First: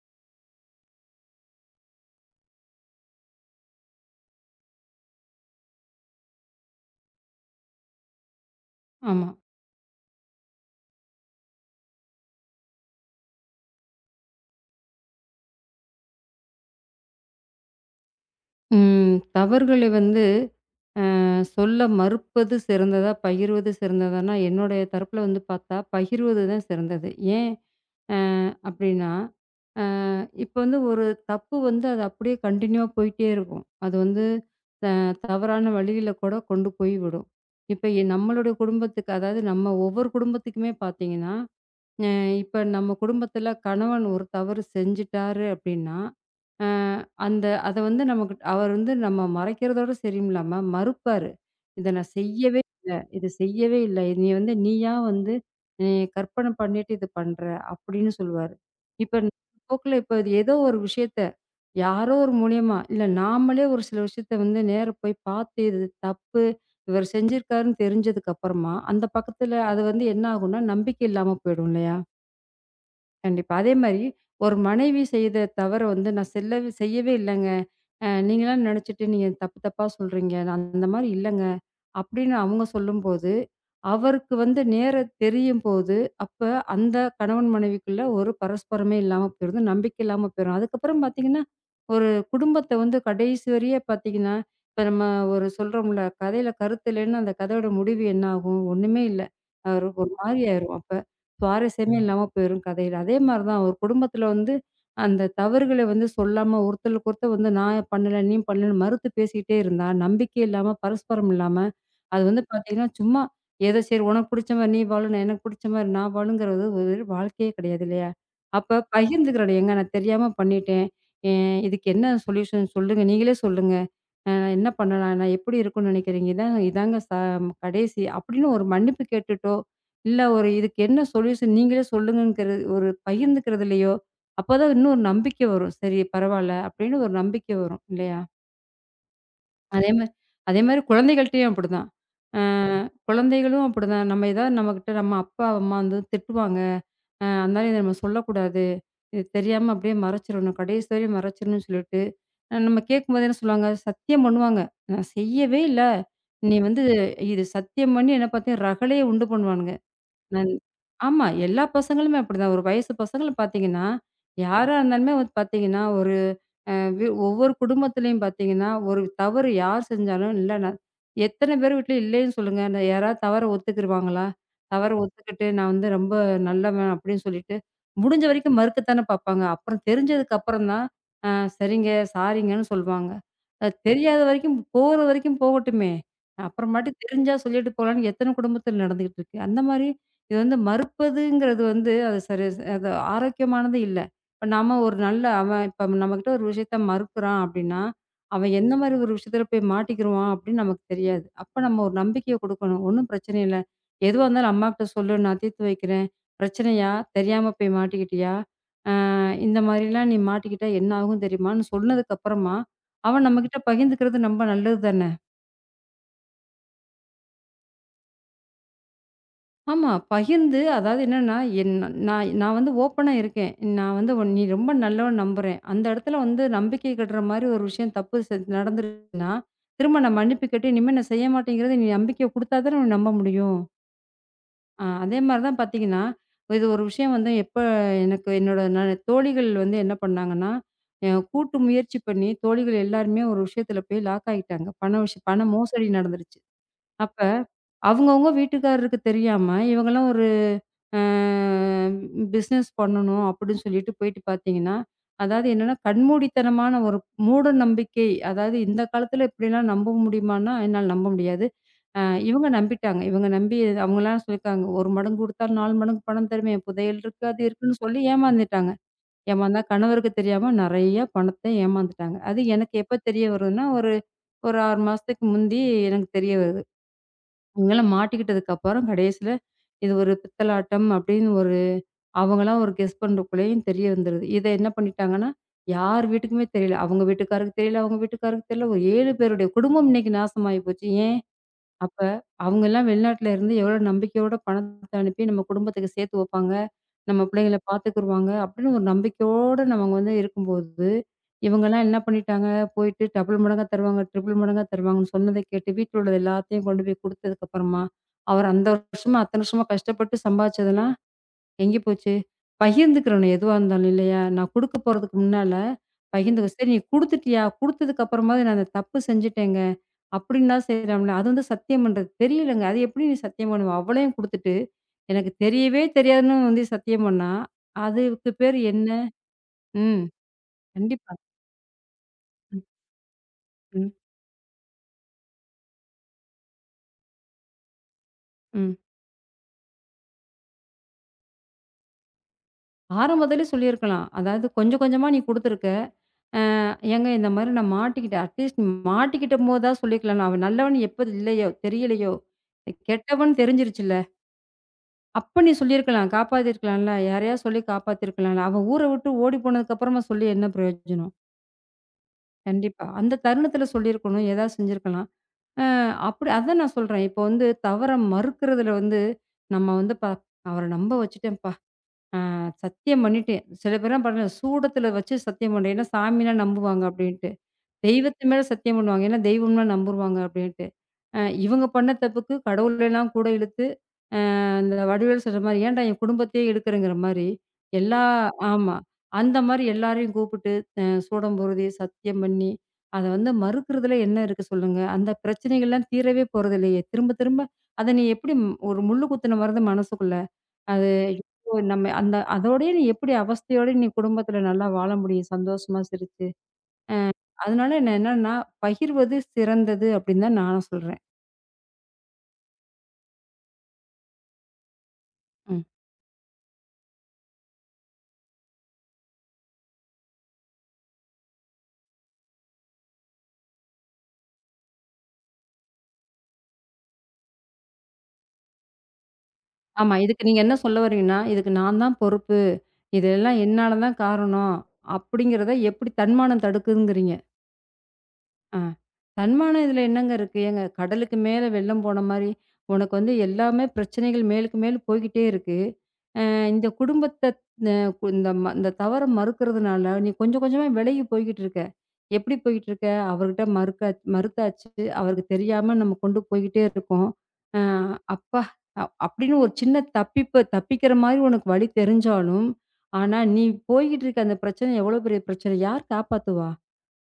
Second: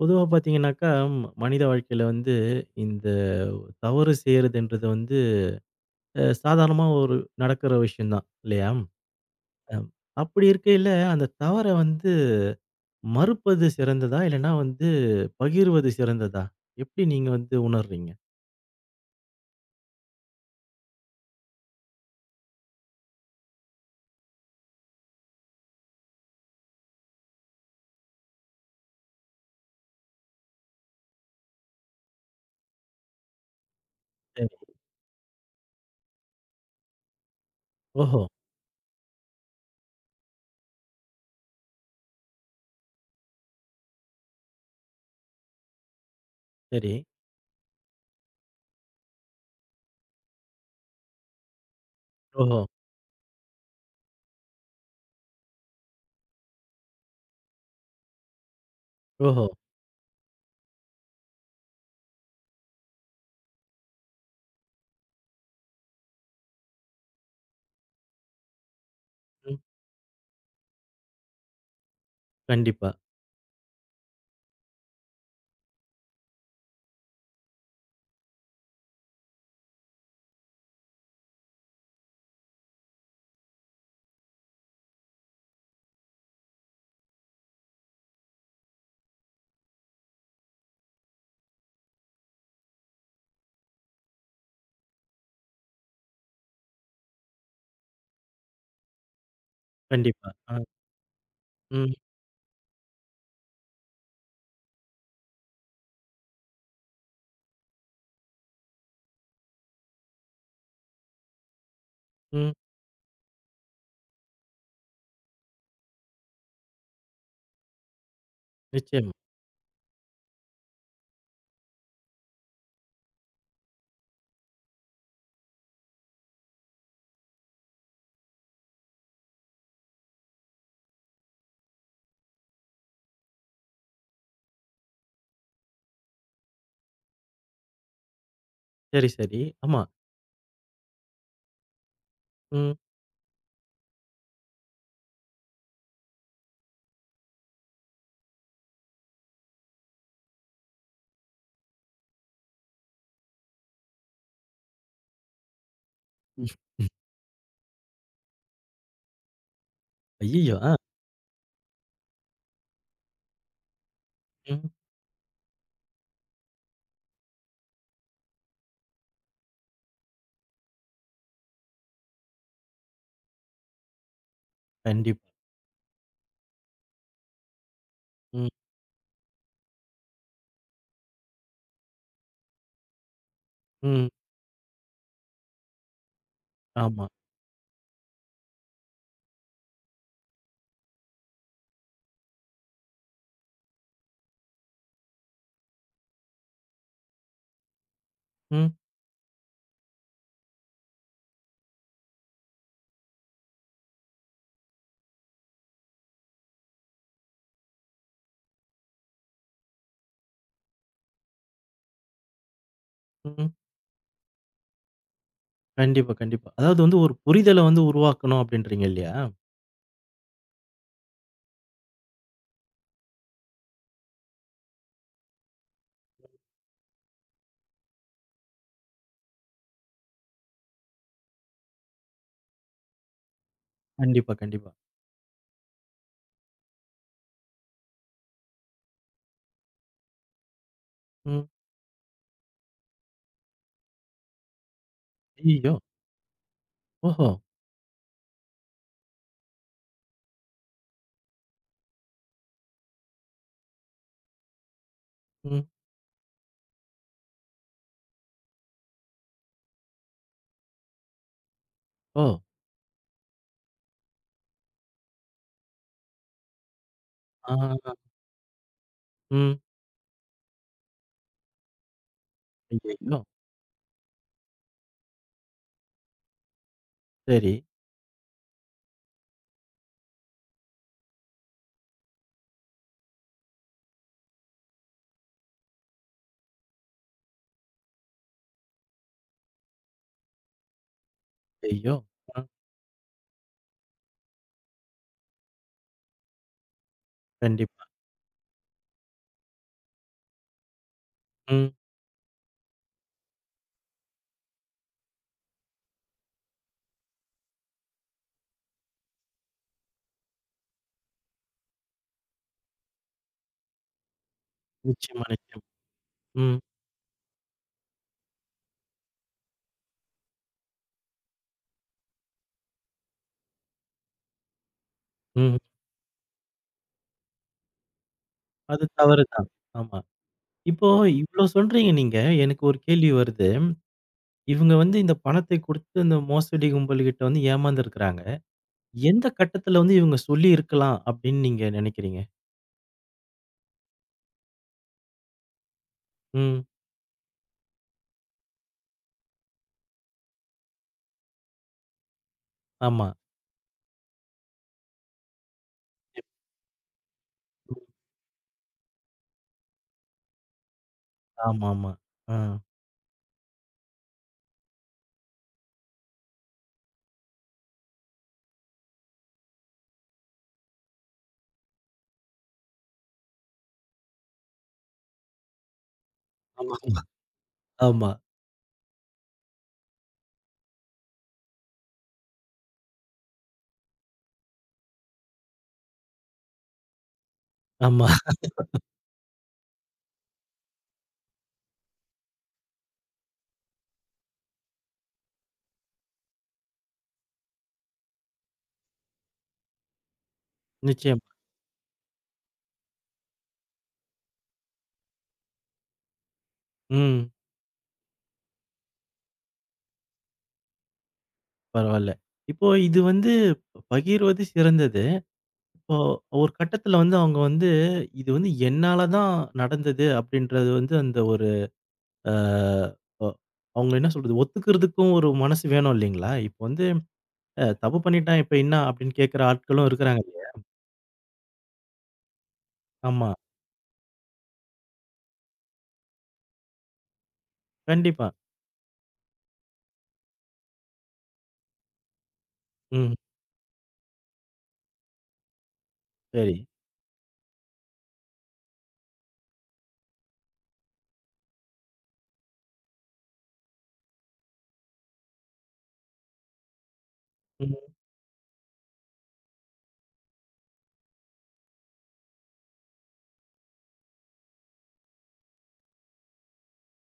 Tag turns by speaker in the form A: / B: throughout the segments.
A: பொதுவா பார்த்தீங்கன்னாக்கா, மனித வாழ்க்கையில வந்து இந்த தவறு செய்றதுன்றது வந்து சாதாரணமா ஒரு நடக்கிற விஷயம் தான் இல்லையா?
B: ஆமா.
A: அம் அப்படி இருக்கையில அந்த தவற வந்து மறுப்பது சிறந்ததா? இல்லன்னா வந்து பகிர்வது சிறந்ததா? எப்படி நீங்க வந்து உணர்றீங்க?
B: ம். தவறுகளை வந்து அ சொல்ல மறுப்பது சிறந்ததா? பகிர்வது சிறந்ததான்னா, என்னுடைய தரப்புல வந்து பார்த்தா, பகிர்வது தான் சிறந்தது. ஏன் அ அப்டின்னா, இப்ப வந்து ஒரு தப்பு வந்து அது அப்படியே கன்டின்யூவா போயிட்டே இருக்கும். அது வந்து
A: சரி.
B: த தவறான வழியில கூட கொண்டு போய் விடும். இப்ப
A: ஓஹோ!
B: நம்மளுடைய குடும்பத்துக்கு அதாவது நம்ம ஒவ்வொரு குடும்பத்துக்குமே பார்த்தீங்கன்னா அ இப்ப நம்ம குடும்பத்துல கணவன் ஒரு தவறு செஞ்சுட்டாரு அப்படின்னா, அ
A: சரி.
B: அந்த அத வந்து நமக்கு அவர் வந்து நம்ம மறைக்கிறதோட சரியில்லாம மறுப்பாரு. "இத நான்
A: ஓஹோ!
B: செய்யவே இல்ல. இது செய்யவே இல்ல. நீ வந்து நீயா வந்து நீ கற்பனை பண்ணிட்டு இது பண்ற" அப்படின்னு சொல்லுவாரு. இப்ப
A: ஓஹோ!
B: போக்குல இப்ப இது ஏதோ ஒரு விஷயத்த யாரோ ஒரு மூலியமா, இல்ல நாமளே ஒரு சில விஷயத்த வந்து நேர போய் பார்த்து இது தப்பு, இவர் செஞ்சிருக்காருன்னு தெரிஞ்சதுக்கு அப்புறமா, அந்த
A: ம்.
B: பக்கத்துல அது வந்து என்ன ஆகும்னா நம்பிக்கை இல்லாம போயிடும் இல்லையா?
A: கண்டிப்பா,
B: கண்டிப்பா. அதே மாரி ஒரு மனைவி செய்த தவற வந்து நான் செய்யவே இல்லங்க. நீங்களா நெனச்சுட்டு நீங்க தப்பு தப்பா சொல்றீங்க. நான் அந்த மாரி இல்லங்க. அப்படின்னு அவங்க சொல்லும்போது, அவருக்கு வந்து நேர தெரியும்போது, அப்ப அந்த கணவன் மனைவிக்குள்ள ஒரு பரஸ்பரமே இல்லாம போயிரும். நம்பிக்கை இல்லாம போயிரும். அதுக்கப்புறம் பார்த்தீங்கன்னா, ஒரு குடும்பத்த வந்து கடைசி வரைய பார்த்தீங்கன்னா, இப்ப நம்ம ஒரு சொல்றோம்ல, கதையில கருத்து இல்லைன்னா அந்த கதையோட முடிவு என்ன ஆகும்? ஒண்ணுமே இல்ல. ஒரு ஒரு
A: கண்டிப்பா.
B: மாரி
A: ஆ.
B: ஆயிரும். சுவாரஸ்யமே
A: ம்.
B: இல்லாம போயிரும் கதையில. அதே மாரி தான் ஒரு குடும்பத்தில வந்து அந்த தவறுகள வந்து சொல்லாம ஒருத்தருக்கு ஒருத்தர் வந்து நான் பண்ணல, நீ பண்ணலன்னு மறுத்து பேசிக்கிட்டே இருந்தா, நம்பிக்கை இல்லாம, பரஸ்பரம் இல்லாம, அது வந்து
A: ம்.
B: பார்த்தீங்கன்னா, சும்மா ஏதோ சரி உனக்கு புடிச்ச மாரி நீ வாழு, நான் எனக்கு புடிச்ச மாரி நான் வாழுங்கிறது ஒரு வாழ்க்கையே கிடையாது இல்லையா? அப்ப
A: நிச்சயமா.
B: பகிர்ந்துக்கிறோம், ஏங்க நான் தெரியாம பண்ணிட்டேன். எ இதுக்கு என்ன சொல்யூஷன் சொல்லுங்க. நீங்களே சொல்லுங்க. அ என்ன பண்ணலாம்? நான் எப்படி இருக்கும்னு நினைக்கிறீங்கன்னா, இதாங்க கடைசி அப்படின்னு ஒரு மன்னிப்பு கேட்டுட்டோ, இல்ல ஒரு இதுக்கு என்ன சொல்யூஷன் நீங்களே சொல்லுங்கங்கிறது ஒரு பகிர்ந்துக்கிறதுலயோ, அப்பதான் இன்னும் ஒரு நம்பிக்கை வரும். சரி பரவால்ல அப்படின்னு ஒரு நம்பிக்கை வரும் இல்லையா?
A: சரி, சரி. ஆமா.
B: அதே மாரி அதே மாரி குழந்தைகள்ட்டயும் அப்படிதான். அ
A: ம்.
B: குழந்தைகளும் அப்படிதான். நம்ம ஏதாவது நம்மகிட்ட நம்ம அப்பா, அம்மா வந்து திட்டுவாங்க. அதனால இத நம்ம சொல்லக்கூடாது. இது தெரியாம அப்படியே மறைச்சிரணும். கடைசி வரையும் மறைச்சிரணும்னு சொல்லிட்டு, நம்ம கேட்கும்போது என்ன சொல்லுவாங்க, சத்தியம் பண்ணுவாங்க. நான் செய்யவே இல்ல. நீ வந்து இது சத்தியம் பண்ணி என்ன பாத்தீங்க ரகளையே உண்டு பண்ணுவானுங்க. நான்
A: ஐய்யயோ! ஆ.
B: ஆமா. எல்லா பசங்களுமே அப்படிதான். ஒரு வயசு பசங்கள பாத்தீங்கன்னா,
A: ம்.
B: யாரா இருந்தாலுமே வந்து பாத்தீங்கன்னா, ஒரு ஒவ்வொரு குடும்பத்திலையும் பார்த்தீங்கன்னா ஒரு தவறு யார் செஞ்சாலும் இல்லைன்னா எத்தனை பேர் வீட்டில் இல்லைன்னு சொல்லுங்க நான் யாராவது தவறை ஒத்துக்கிருவாங்களா தவறை
A: கண்டிப்பா.
B: ஒத்துக்கிட்டு நான் வந்து ரொம்ப நல்லவன் அப்படின்னு சொல்லிட்டு முடிஞ்ச
A: ம்.
B: வரைக்கும் மறுக்கத்தானே பார்ப்பாங்க அப்புறம் தெரிஞ்சதுக்கு அப்புறம் தான் சரிங்க சாரிங்கன்னு சொல்லுவாங்க அது
A: ம்.
B: தெரியாத வரைக்கும் போகிற வரைக்கும் போகட்டுமே அப்புறமாட்டி
A: ஆமா.
B: தெரிஞ்சா சொல்லிட்டு போகலான்னு எத்தனை குடும்பத்தில் நடந்துகிட்டு இருக்கு அந்த மாதிரி இது வந்து மறுப்பதுங்கிறது வந்து அது சரி அது ஆரோக்கியமானது இல்லை இப்ப நாம ஒரு நல்ல அவன் இப்ப நம்மகிட்ட ஒரு விஷயத்த மறுக்கிறான் அப்படின்னா, அவன்
A: ம்.
B: எந்த மாரி ஒரு விஷயத்துல போய் மாட்டிக்கிருவான் அப்படின்னு நமக்கு தெரியாது. அப்ப நம்ம ஒரு நம்பிக்கைய குடுக்கணும். ஒண்ணும் பிரச்சனை இல்ல. எதுவா இருந்தாலும் அம்மாகிட்ட சொல்லு நான் தீர்த்து வைக்கிறேன். பிரச்சனையா? தெரியாம போய் மாட்டிக்கிட்டியா? அ இந்த மாரிலாம் நீ மாட்டிக்கிட்டா என்ன ஆகும் தெரியுமான்னு சொன்னதுக்கு அப்புறமா, அவன்
A: ம்.
B: நம்மகிட்ட பகிர்ந்துக்கிறது ரொம்ப நல்லது தான.
A: கண்டிப்பா, கண்டிப்பா. அதாவது வந்து ஒரு புரிதல வந்து உருவாக்கணும் அப்டின்றீங்க இல்லையா?
B: ஆமா. பகிர்ந்து அதாவது என்னன்னா, நான் நான் வந்து ஓப்பனா இருக்கேன். நான் வந்து நீ ரொம்ப நல்லவன்னு நம்புறேன். அந்த இடத்துல வந்து நம்பிக்கை கெடுற மாரி ஒரு விஷயம் தப்பு நடந்துருச்சுன்னா, திரும்ப நான் மன்னிப்பு கேட்டு, இனிமே நான் செய்ய மாட்டேங்கிறத நீ நம்பிக்கைய குடுத்தா தானே உன்ன நம்ப முடியும்.
A: கண்டிப்பா, கண்டிப்பா.
B: அதே மாரி தான் பார்த்தீங்கன்னா, இது ஒரு விஷயம் வந்து எப்ப எனக்கு என்னோட தோழிகள் வந்து என்ன பண்ணாங்கன்னா,
A: ம்.
B: கூட்டு முயற்சி பண்ணி தோழிகள் எல்லாருமே ஒரு விஷயத்துல போய் லாக் ஆயிட்டாங்க. பண விஷயம் பண
A: ஐய்யய்யோ!
B: மோசடி நடந்துருச்சு. அப்ப
A: ஓஹோ!
B: அவங்கவங்க வீட்டுக்காரருக்கு தெரியாம இவங்கலாம் ஒரு பிஸ்னஸ் பண்ணணும் அப்படின்னு சொல்லிட்டு போயிட்டு பார்த்தீங்கன்னா, அதாவது
A: ம்.
B: என்னன்னா கண்மூடித்தனமான ஒரு மூட நம்பிக்கை. அதாவது இந்த காலத்தில இப்படிலாம் நம்ப முடியுமான்னா, என்னால நம்ப முடியாது. அ
A: ஓ!
B: இவங்க நம்பிட்டாங்க. இவங்க நம்பி அவங்கலாம் சொல்லியிருக்காங்க. 1 மடங்கு கொடுத்தா 4 மடங்கு பணம் தருவேன். புதையல் இருக்கு, அது
A: ஆ.
B: இருக்குன்னு சொல்லி ஏமாந்துட்டாங்க.
A: ம்.
B: ஏமாந்தா கணவருக்கு தெரியாம நெறைய பணத்த ஏமாந்துட்டாங்க. அது எனக்கு எப்ப
A: ஐய்யய்யோ!
B: தெரிய வருதுன்னா, ஒரு ஒரு 6 மாசத்துக்கு முந்தி எனக்கு தெரிய வருது.
A: சரி.
B: இவங்கலாம் மாட்டிக்கிட்டதுக்கு அப்புறம் கடைசியில இது ஒரு பித்தலாட்டம் அப்படின்னு ஒரு அவங்கலாம் ஒரு கெஸ் பண்றதுக்குள்ளேயும் தெரிய வந்துருது. இத என்ன பண்ணிட்டாங்கன்னா, யார் வீட்டுக்குமே தெரியல. அவங்க வீட்டுக்காருக்கு தெரியல, அவங்க வீட்டுக்காருக்கு தெரியல. ஒரு 7 பேருடைய குடும்பம் இன்னைக்கு நாசமாயி போச்சு. ஏன்?
A: ஐய்யோ!
B: அப்ப
A: ஆ.
B: அவங்கலாம் வெளிநாட்டுல இருந்து எவ்வளோ நம்பிக்கையோட பணத்த அனுப்பி நம்ம குடும்பத்துக்கு சேர்த்து வைப்பாங்க. நம்ம பிள்ளைங்கள
A: கண்டிப்பா.
B: பார்த்துக்குருவாங்க அப்படின்னு ஒரு நம்பிக்கையோட நம்ம வந்து இருக்கும்போது,
A: ம்.
B: இவங்கலாம் என்ன பண்ணிட்டாங்க, போயிட்டு டபுள் மடங்கா தருவாங்க, ட்ரிபிள் மடங்கா தருவாங்கன்னு சொன்னத கேட்டு வீட்ல உள்ளது எல்லாத்தையும் கொண்டு போய் குடுத்ததுக்கப்புறமா, அவர் அந்த வருஷமா அத்தன வருஷமா கஷ்டப்பட்டு சம்பாதிச்சதெல்லாம் எங்கே போச்சு? பகிர்ந்துக்கிறணும் எதுவா இருந்தாலும் இல்லையா? நான் குடுக்க போறதுக்கு
A: நிச்சயமா,
B: முன்னால
A: நிச்சயமா.
B: பகிர்ந்துக்க.
A: ம்.
B: "சரி நீ குடுத்துட்டியா? குடுத்ததுக்கு அப்புறமாவது நான் அந்த தப்பு செஞ்சுட்டேங்க" அப்படின்னா செய்யலாம்ல. அது வந்து சத்தியம் பண்றது தெரியலங்க. அது எப்படி நீ சத்தியம் பண்ணுவ? அவளையும் குடுத்துட்டு, எனக்கு
A: ம்.
B: தெரியவே தெரியாதுன்னு வந்து சத்தியம் பண்ணா, அதுக்கு பேர்
A: அது
B: என்ன?
A: தவறு தான். ஆமா.
B: ம்.
A: இப்போ
B: கண்டிப்பா.
A: இவ்ளோ சொல்றீங்க நீங்க. எனக்கு ஒரு கேள்வி வருது.
B: ம்.
A: இவங்க வந்து இந்த பணத்தை குடுத்து இந்த மோசடி கும்பல் கிட்ட வந்து ஏமாந்துருக்கிறாங்க.
B: ம்.
A: எந்த கட்டத்துல வந்து இவங்க சொல்லியிருக்கலாம் அப்டின்னு நீங்க நெனைக்கிறீங்க?
B: ஆரம்பத்திலே சொல்லியிருக்கலாம். அதாவது கொஞ்சம் கொஞ்சமா நீ குடுத்துருக்க.
A: ம்.
B: "ஏங்க இந்த மாரி நான் மாட்டிக்கிட்டேன்." அட்லீஸ்ட் மாட்டிக்கிட்டம்போது தான் சொல்லியிருக்கலாம்ல. அவன் நல்லவன் எப்ப இல்லையோ, தெரியலையோ,
A: ஆமா.
B: கெட்டவன் தெரிஞ்சிருச்சுல்ல. அப்ப நீ சொல்லியிருக்கலாம்.
A: எப்
B: காப்பாத்திருக்கலாம்ல. யாரையா சொல்லி காப்பாத்திருக்கலாம்ல. அவ ஊர விட்டு ஓடி போனதுக்கு அப்புறமா சொல்லி என்ன பிரயோஜனம்?
A: ஆமாமா. ஆ.
B: கண்டிப்பா. அந்த தருணத்துல சொல்லியிருக்கணும். ஏதாவது செஞ்சிருக்கலாம். அ அப்படி அதான் நான் சொல்றேன். இப்போ வந்து தவற மறுக்கிறதுல வந்து நம்ம வந்து அவர நம்ப வச்சுட்டேன்ப்பா. அ சத்தியம் பண்ணிட்டேன். சில பேர்லாம் பாருங்க சூடத்துல வச்சு சத்தியம் பண்றேன். ஏன்னா சாமினா நம்புவாங்க
A: ஆமாமா.
B: அப்படின்ட்டு.
A: ஆமா,
B: தெய்வத்து மேல சத்தியம் பண்ணுவாங்க. ஏன்னா தெய்வம்னா நம்புருவாங்க அப்டின்ட்டு. அ இவங்க பண்ண தப்புக்கு கடவுளெல்லாம் கூட இழுத்து, அ இந்த வடிவேலு சொல்ற மாரி, "ஏன்டா என் குடும்பத்தையே எடுக்குறேங்கிற" மாரி எல்லா
A: ஆமா.
B: ஆமா. அந்த மாரி எல்லாரையும் கூப்பிட்டு சூடம்பூர்தி, சத்தியம் பண்ணி, அத வந்து மறுக்கிறதுல என்ன இருக்கு சொல்லுங்க? அந்த பிரச்சனைகள்லாம் தீரவே போறதில்லையே! திரும்ப திரும்ப அத நீ எப்படி ஒரு முள்ளு குத்துன மாரி தான் மனசுக்குள்ள. அது ஐயோ!
A: நிச்சயமா.
B: நம்ம அந்த அதோடயே நீ எப்படி அவஸ்தையோட நீ குடும்பத்தில நல்லா வாழ முடியும்? சந்தோஷமா சிரிச்சு.
A: ம்.
B: அதனால நான் என்னன்னா, பகிர்வது சிறந்தது அப்படின்னு தான் நானும் சொல்றேன்.
A: பரவால்ல. இப்போ இது வந்து பகிர்வது சிறந்தது.
B: ம்.
A: இப்போ ஒரு கட்டத்துல வந்து அவங்க வந்து, "இது வந்து என்னால தான் நடந்தது" அப்படின்றது வந்து அந்த ஒரு அ ஒ அவங்கள என்ன சொல்றது? ஒத்துக்கிறதுக்கும் ஒரு மனசு வேணும் இல்லைங்களா? இப்போ வந்து தப்பு பண்ணிட்டான் இப்ப என்ன அப்படின்னு கேட்கிற ஆட்களும்
B: ஆமா.
A: இருக்கிறாங்க
B: இதுக்கு நீங்க
A: இல்லையா?
B: என்ன சொல்ல வரீங்கன்னா, இதுக்கு நான் தான் பொறுப்பு.
A: ஆமா.
B: இதெல்லாம் என்னால தான் காரணம். அப்படிங்கிறத எப்படி தன்மானம் தடுக்குதுங்கிறீங்க?
A: கண்டிப்பா.
B: ஆ. தன்மானம் இதில என்னங்க இருக்கு? ஏங்க கடலுக்கு மேல வெள்ளம் போன மாரி, உனக்கு வந்து
A: ம்.
B: எல்லாமே பிரச்சனைகள் மேலுக்கு மேல் போய்க்கிட்டே இருக்கு. அ
A: சரி.
B: இந்த குடும்பத்த அ இந்த இந்த தவற மறுக்கிறதுனால, நீ கொஞ்சம் கொஞ்சமா விலகி போய்க்கிட்டு இருக்க. எப்படி போய்க்கிட்டு இருக்க? அவர்கிட்ட மறுத்தாச்சு. அவருக்கு தெரியாம நம்ம கொண்டு போய்க்கிட்டே இருக்கோம். அ
A: ம்.
B: அப்பா! அப்படின்னு ஒரு சின்ன தப்பிக்கிற மாரி உனக்கு வழி தெரிஞ்சாலும், ஆனா நீ போய்க்கிட்டு இருக்க அந்த பிரச்சனை எவ்வளோ பெரிய பிரச்சனை? யார் காப்பாத்துவா?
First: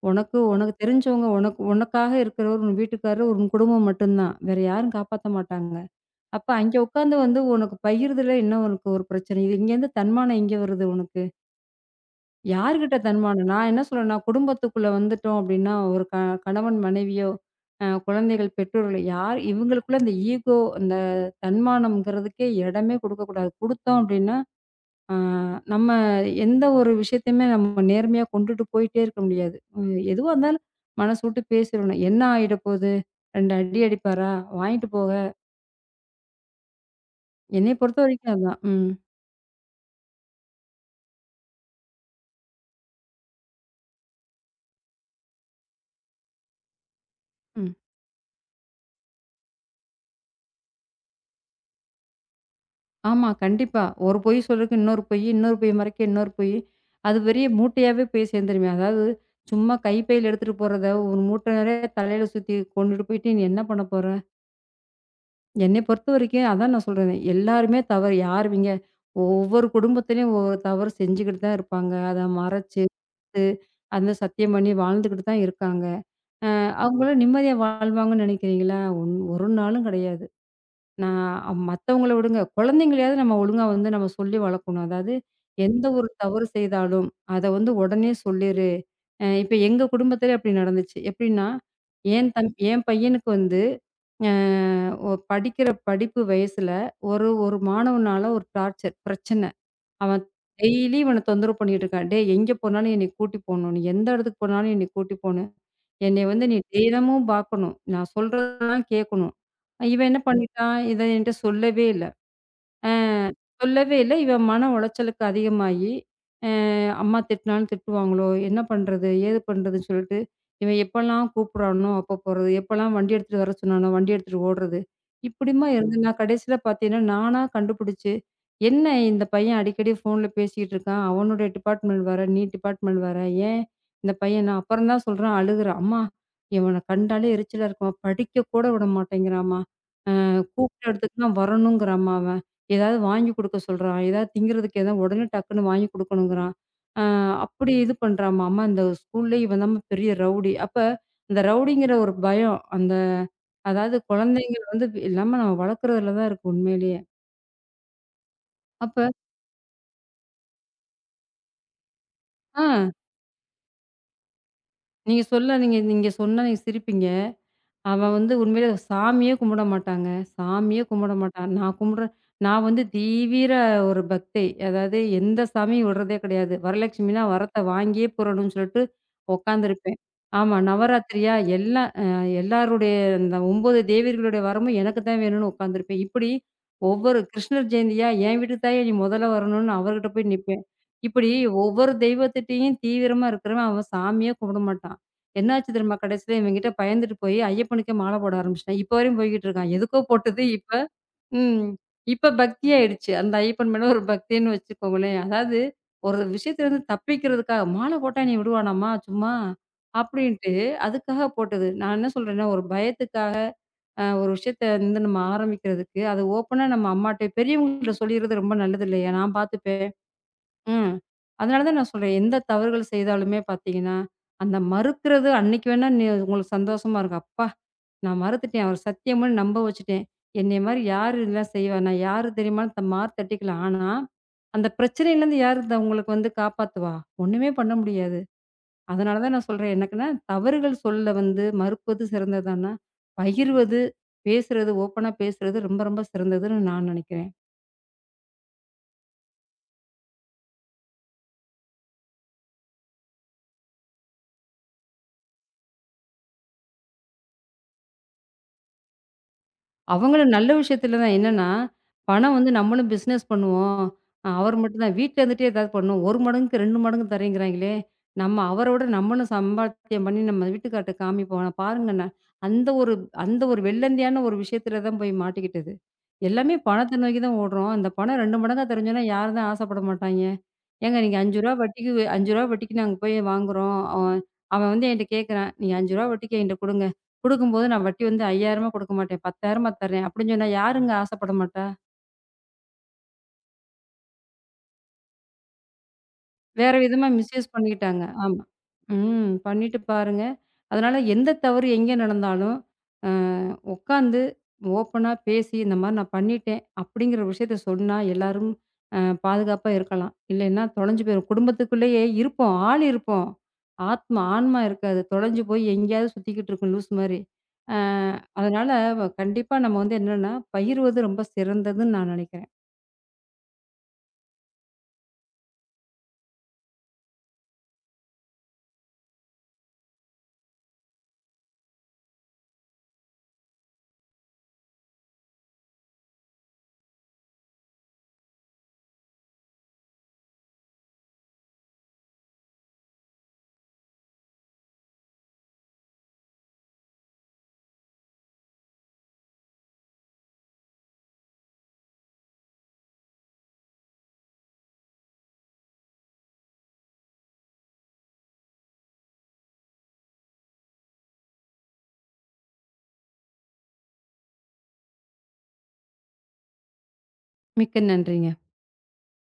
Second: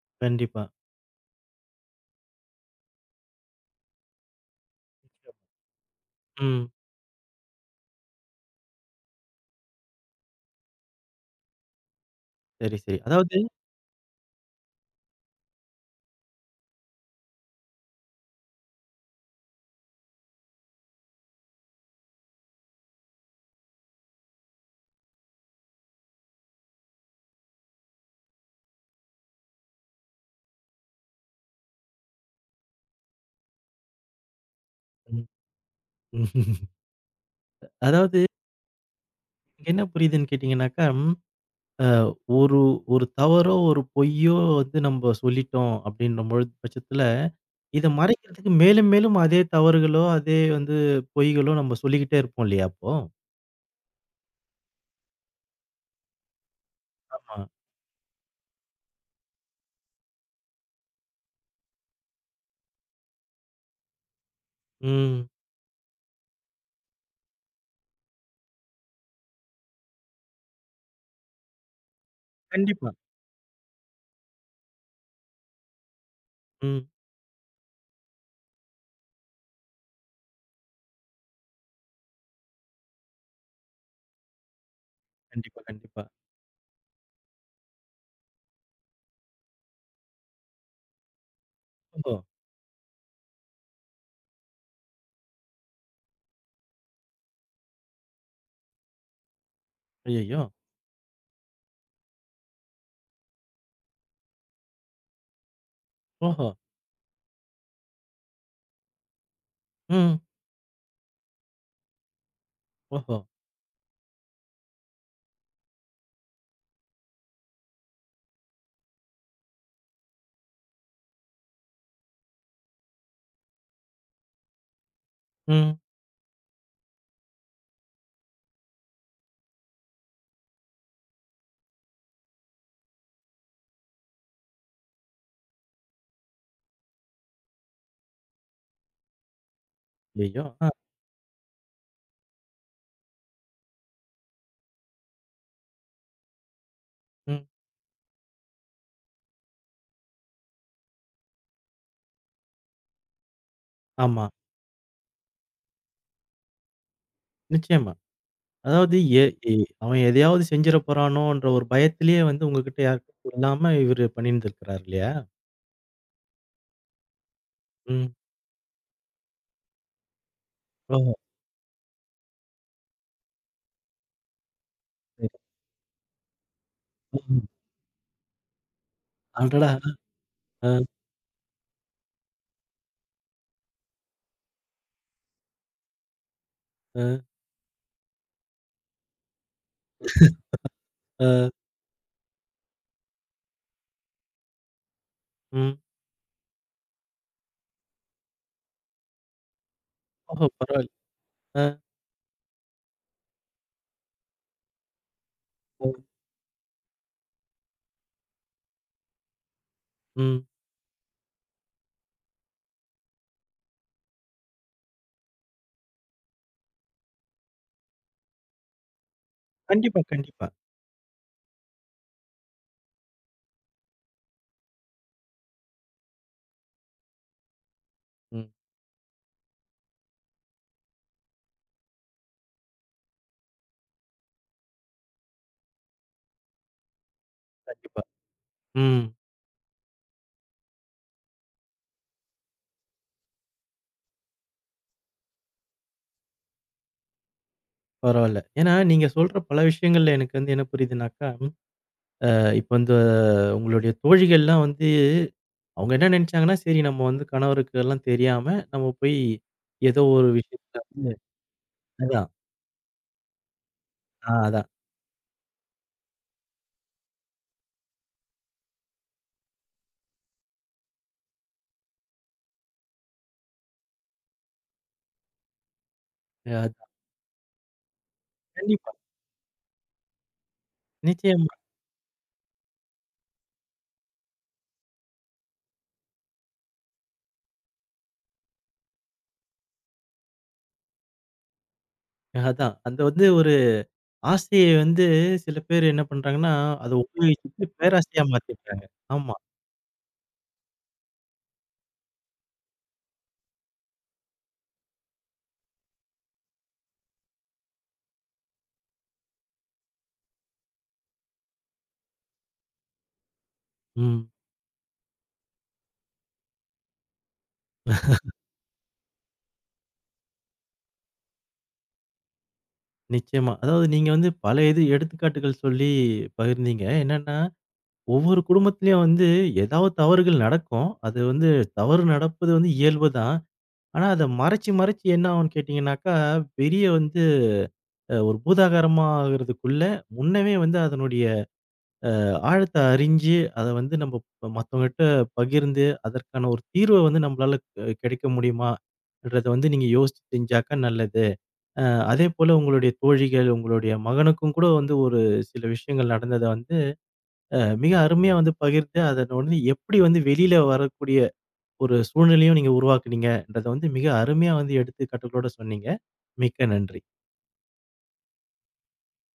B: உனக்கு
A: கண்டிப்பா.
B: உனக்கு தெரிஞ்சவங்க, உனக்காக இருக்கிறவர், உன் வீட்டுக்காரரு, உன் குடும்பம் மட்டும்தான். வேற யாரும் காப்பாத்த மாட்டாங்க. அப்ப
A: ம்.
B: அங்க உட்காந்து வந்து உனக்கு பகிர்றதுல என்ன உனக்கு ஒரு பிரச்சனை? இது இங்கேருந்து தன்மானம் எங்க வருது உனக்கு?
A: சரி,
B: யார்கிட்ட
A: சரி. அதாவது
B: தன்மானம்? நான் என்ன சொல்றேன்னா, குடும்பத்துக்குள்ள வந்துட்டோம் அப்படின்னா, ஒரு கணவன் மனைவியோ, குழந்தைகள், பெற்றோர்கள் யார் இவங்களுக்குள்ள இந்த ஈகோ, இந்த தன்மானம்ங்கிறதுக்கே இடமே குடுக்கக்கூடாது. குடுத்தோம் அப்படின்னா ஆ நம்ம எந்த ஒரு விஷயத்தையுமே நம்ம நேர்மையா கொண்டுட்டு போயிட்டே இருக்க முடியாது. எதுவா இருந்தாலும் மனசு விட்டு பேசிறணும். என்ன ஆயிட போகுது? 2 அடி அடிப்பாரா? வாங்கிட்டு போக.
A: ம். ம்.
B: என்னைய பொறுத்த
A: அதாவது
B: வரைக்கும் அதான். ம்,
A: இங்க என்ன புரியுதுன்னு கேட்டீங்கன்னாக்கா அ ஒரு ஒரு தவறோ, ஒரு பொய்யோ வந்து நம்ம சொல்லிட்டோம் அப்படின்ற பொழுது பட்சத்துல,
B: ம்.
A: இத மறைக்கிறதுக்கு மேலும் மேலும் அதே தவறுகளோ, அதே வந்து பொய்களோ நம்ம சொல்லிக்கிட்டே இருப்போம் இல்லையா அப்போ?
B: ஆமா, கண்டிப்பா. ஒரு பொய் சொல்றதுக்கு இன்னொரு பொய், இன்னொரு பொய் மறைக்க இன்னொரு பொய். அது பெரிய
A: ஆமா.
B: மூட்டையாவே போய் சேர்ந்துருமே. அதாவது சும்மா கைப்பையில எடுத்துட்டு போறத ஒரு மூட்டை நிறைய தலையில சுத்தி கொண்டுட்டு போயிட்டு நீ என்ன பண்ண போற?
A: ம்.
B: என்னைய பொறுத்தவரைக்கும் அதான் நான் சொல்றேனே, எல்லாருமே தவறு. யாருவிங்க? ஒவ்வொரு குடும்பத்திலயும் ஒவ்வொரு தவறு செஞ்சுக்கிட்டு தான் இருப்பாங்க. அத மறைச்சிட்டு,
A: கண்டிப்பா.
B: அந்த சத்தியம் பண்ணி வாழ்ந்துகிட்டு தான் இருக்காங்க. அ
A: ம்.
B: அவங்களும் நிம்மதியா வாழ்வாங்கன்னு நினைக்கிறீங்களா? ஒரு நாளும் கிடையாது. நான் மத்தவங்கள விடுங்க. குழந்தைங்களையாவது நம்ம ஒழுங்கா வந்து நம்ம சொல்லி வளர்க்கணும். அதாவது
A: கண்டிப்பா,
B: எந்த
A: கண்டிப்பா.
B: ஒரு தவறு செய்தாலும், அத வந்து உடனே சொல்லிரு. இப்ப எங்க குடும்பத்திலே அப்படி நடந்துச்சு. எப்படின்னா,
A: ஓஹோ!
B: என் பையனுக்கு வந்து அ படிக்கிற படிப்பு வயசுல ஒரு ஒரு மாணவனால ஒரு டார்ச்சர் பிரச்சனை. அவன்
A: ஐயய்யோ!
B: டெய்லி இவன தொந்தரவு பண்ணிட்டு இருக்கான். "டேய் எங்க போனாலும் என்னைய கூட்டி போணும். நீ எந்த இடத்துக்கு போனாலும் என்னைய கூட்டி போணும்." என்னைய வந்து
A: ஓஹோ!
B: நீ தினமும் பார்க்கணும். நான் சொல்றதெல்லாம் கேட்கணும். இவன்
A: ம்.
B: என்ன பண்ணிட்டான்? இத என்ட்ட சொல்லவே இல்ல. ஆ
A: ஓஹோ!
B: சொல்லவே இல்ல. இவ மன உளைச்சலுக்கு அதிகமாயி, அ அம்மா திட்டினாலும் திட்டுவாங்களோ, என்ன பண்றது? ஏது பண்றதுன்னு சொல்லிட்டு, இவன் எப்பலாம் கூப்பிடுறானோ அப்போ போறது, எப்பலாம் வண்டி எடுத்துட்டு வர சொன்னானோ வண்டி எடுத்துட்டு ஓடுறது. இப்படிமா
A: ம்.
B: இருந்து நான் கடைசியில பார்த்தீங்கன்னா, நானா கண்டுபிடிச்சு, என்ன இந்த பையன் அடிக்கடி ஃபோன்ல பேசிக்கிட்டு இருக்கான். அவனுடைய டிபார்ட்மெண்ட் வேற, நீ டிபார்ட்மெண்ட் வேற. ஏன் இந்த பையன் நான் அப்புறம் தான் சொல்றான் அழுகுறான். அம்மா இவன கண்டாலே எரிச்சலா இருக்கும்மா. படிக்க கூட விட மாட்டேங்கிறாம்மா.
A: ஐயய்யோ! ஆ.
B: கூப்பிட்ட இடத்துக்குலாம் வரணுங்கிறான்மா அவன். ஏதாவது வாங்கி குடுக்க சொல்றான். ஏதாவது திங்கிறதுக்கு ஏதாவது உடனே டக்குன்னு வாங்கி குடுக்கணுங்கிறான். அ
A: ம்.
B: அப்படி இது பண்றான்மா. அம்மா இந்த ஸ்கூல்லயே இவன் தான்மா பெரிய ரவுடி. அப்ப இந்த ரவுடிங்கிற ஒரு பயம். அந்த அதாவது
A: ஆமா.
B: குழந்தைங்க வந்து இல்லாம நம்ம வளர்க்குறதுல தான் இருக்கு உண்மையிலேயே.
A: நிச்சயமா. அதாவது
B: அப்ப
A: எ எ அவன் எதையாவது செஞ்சிட போறானோன்ற ஒரு பயத்திலேயே வந்து
B: ஆ
A: உங்ககிட்ட யார்கிட்டயும் சொல்லாம இவரு பண்ணியிருந்திருக்கிறாரு இல்லையா?
B: நீங்க நீங்க நீங்க சொன்னா நீங்க சிரிப்பீங்க.
A: ம்.
B: அவ வந்து உண்மையிலே சாமியே கும்பிட மாட்டாங்க. சாமியே
A: ஓஹோ!
B: கும்பிட மாட்டா. நான் கும்பிடுறேன் நான் வந்து தீவிர ஒரு பக்தை. அதாவது
A: சரி.
B: எந்த சாமியும் விடுறதே கிடையாது. வரலட்சுமினா
A: ம்.
B: வரத்த வாங்கியே புரணும்னு சொல்லிட்டு
A: அடடா!
B: உட்காந்துருப்பேன். ஆமா.
A: அ.
B: நவராத்திரியா எல்லா எல்லாருடைய அந்த 9 தேவியர்களுடைய வரமும் எனக்கு தான் வேணும்னு உட்காந்துருப்பேன். இப்படி
A: அ,
B: ஒவ்வொரு கிருஷ்ணர் ஜெயந்தியா என் வீட்டுக்கு தான்யா நீ முதல்ல வரணும்னு அவர்கிட்ட போய் நிப்பேன்.
A: அ,
B: இப்படி ஒவ்வொரு தெய்வத்திட்டயும் தீவிரமா இருக்கிறவன், அவன் சாமியே கும்பிட மாட்டான். என்னாச்சு
A: ம்.
B: தெரியுமா? கடைசில இவன்கிட்ட பயந்துட்டு போயி, ஐயப்பனுக்கே மாலை போட ஆரம்பிச்சுட்டேன். இப்ப வரையும் போய்க்கிட்டு இருக்கான். எதுக்கோ போட்டது
A: ஓஹோ!
B: இப்ப
A: பரவாயில்ல. அ,
B: ம். இப்ப பக்தி ஆயிடுச்சு. அந்த ஐயப்பன் மேல ஒரு பக்தின்னு வச்சுக்கோங்களேன். அதாவது
A: அ,
B: ஒரு விஷயத்துலருந்து தப்பிக்கிறதுக்காக, மாலை போட்டா என்னைய விடுவானாம்மா சும்மா?
A: ம்.
B: அப்படின்ட்டு அதுக்காக போட்டது. நான் என்ன சொல்றேன்னா, ஒரு பயத்துக்காக ஒரு விஷயத்த வந்து நம்ம ஆரம்பிக்கிறதுக்கு, அது ஓப்பனா நம்ம அம்மாட்ட பெரியவங்கள்ட்ட சொல்லிறது ரொம்ப நல்லது இல்லையா? நான் பார்த்துப்பேன்.
A: கண்டிப்பா, கண்டிப்பா.
B: ம். அதனால தான் நான் சொல்றேன். எந்த தவறுகள் செய்தாலுமே பார்த்தீங்கன்னா, அந்த மறுக்கிறது அன்னைக்கு வேணா நீ உங்களுக்கு சந்தோஷமா இருக்கும். அப்பா! நான்
A: ம்.
B: மறுத்துட்டேன். அவர சத்தியம் பண்ணி நம்ப வச்சுட்டேன். என்னைய மாரி யாரு இதெல்லாம் செய்வா? நான் யாரு தெரியுமான்னு மார் தட்டிக்கலாம். ஆனா, அந்த பிரச்சனையிலேருந்து யாரு உங்களுக்கு வந்து காப்பாத்துவா? ஒண்ணுமே பண்ண
A: கண்டிப்பா.
B: முடியாது.
A: ம்.
B: அதனால தான் நான் சொல்றேன். எனக்குன்னா தவறுகள் சொல்ல வந்து மறுப்பது சிறந்ததான்னா, பகிர்வது, பேசுறது, ஓப்பனா பேசுறது ரொம்ப ரொம்ப சிறந்ததுன்னு நான் நினைக்கிறேன்.
A: பரவால்ல. ஏன்னா நீங்க சொல்ற பல விஷயங்கள்ல எனக்கு வந்து என்ன புரியுதுனாக்கா, இப்ப வந்து உங்களுடைய தோழிகள்லாம் வந்து அவங்க என்ன நெனச்சாங்கன்னா, சரி நம்ம வந்து கணவருக்கு எல்லாம் தெரியாம நம்ம போய் ஏதோ ஒரு
B: அவங்களும் நல்ல
A: விஷயத்துல
B: விஷயத்துல
A: வந்து
B: தான். என்னன்னா,
A: அதான்,
B: பணம் வந்து நம்மளும் பிசினஸ் பண்ணுவோம்.
A: ஆ
B: அவர்
A: அதான்,
B: மட்டும் தான் வீட்ல இருந்துட்டே ஏதாவது பண்ணுவோம். 1 மடங்குக்கு 2 மடங்கு தரேங்கிறாங்களே! நம்ம அவர விட நம்மளும் சம்பாத்தியம் பண்ணி நம்ம வீட்டுக்கார்ட்ட காமிப்போம். பாருங்க. நான் பாருங்கண்ணா, அந்த ஒரு அந்த ஒரு வெள்ளந்தியான ஒரு விஷயத்துல தான் போய் மாட்டிக்கிட்டது. எல்லாமே
A: அதான்.
B: பணத்த நோக்கி தான் ஓடுறோம். அந்த பணம் 2 மடங்கா
A: கண்டிப்பா.
B: தரஞ்சோன்னா யாரும் தான் ஆசைப்பட மாட்டாய்ங்க. ஏங்க நீங்க ரூ. 5
A: நிச்சயமா.
B: வட்டிக்கு ரூ. 5 வட்டிக்கு நாங்க போய் வாங்குறோம். அவன் அவன் வந்து என்ட்ட கேட்குறான். நீங்க ரூ. 5 வட்டிக்கு என்ட்ட குடுங்க. குடுக்கும்போது நான் வட்டி வந்து ரூ. 5000 கொடுக்க மாட்டேன். ரூ. 10,000 தர்றேன். அப்படின்னு சொன்னா யாருங்க ஆசைப்பட மாட்டா?
A: அதான். அந்த வந்து ஒரு ஆசைய வந்து சில பேர் என்ன பண்றாங்கன்னா,
B: வேற
A: அத
B: விதமா மிஸ்யூஸ்
A: உபயோகிச்சுட்டு
B: பண்ணிக்கிட்டாங்க.
A: பேராசையா
B: ஆமா.
A: மாத்திடுறாங்க.
B: ம்.
A: ஆமா.
B: பண்ணிட்டு பாருங்க. அதனால எந்த தவறு எங்கே நடந்தாலும், அ உட்காந்து ஓப்பனா பேசி, "இந்த மாரி நான் பண்ணிட்டேன்." அப்படிங்கிற விஷயத்த சொன்னா எல்லாரும் அ பாதுகாப்பா இருக்கலாம். இல்லைன்னா தொலைஞ்சு போயிரும். குடும்பத்துக்குள்ளேயே இருப்போம். ஆள் இருப்போம். ஆத்மா,
A: ம்.
B: ஆன்மா இருக்காது. தொலைஞ்சு போய் எங்கேயாவது சுத்திக்கிட்டு இருக்கும் லூசு மாரி. அ அதனால கண்டிப்பா நம்ம வந்து என்னன்னா, பகிர்வது ரொம்ப சிறந்ததுன்னு நான் நினைக்கிறேன்.
A: நிச்சயமா. அதாவது நீங்க வந்து பல இது எடுத்துக்காட்டுகள் சொல்லி பகிர்ந்தீங்க. என்னன்னா, ஒவ்வொரு குடும்பத்திலயும் வந்து ஏதாவது தவறுகள் நடக்கும். அது வந்து தவறு நடப்பது வந்து இயல்பு தான். ஆனா, அத மறைச்சு, மறைச்சு என்ன ஆகும்னு கேட்டீங்கன்னாக்கா, பெரிய வந்து ஒரு பூதாகாரமா ஆகுறதுக்குள்ள முன்னமே வந்து அதனுடைய ஆழத்த அறிஞ்சு, அத வந்து நம்ம மத்தவங்ககிட்ட பகிர்ந்து, அதற்கான ஒரு தீர்வ வந்து நம்மளால கிடைக்க முடியுமான்றத வந்து நீங்க யோசிச்சு செஞ்சாக்கா நல்லது. அ அதேபோல உங்களுடைய தோழிகள், உங்களுடைய மகனுக்கும் கூட வந்து ஒரு சில விஷயங்கள் நடந்தத வந்து, மிக அருமையா வந்து பகிர்ந்து, அதனோடனே எப்படி வந்து வெளியில வரக்கூடிய ஒரு சூழ்நிலையும் நீங்க உருவாக்குனீங்கன்றத வந்து மிக அருமையா வந்து எடுத்துக்காட்டுகளோட சொன்னீங்க. மிக்க நன்றி.
B: மிக்க நன்றிங்க.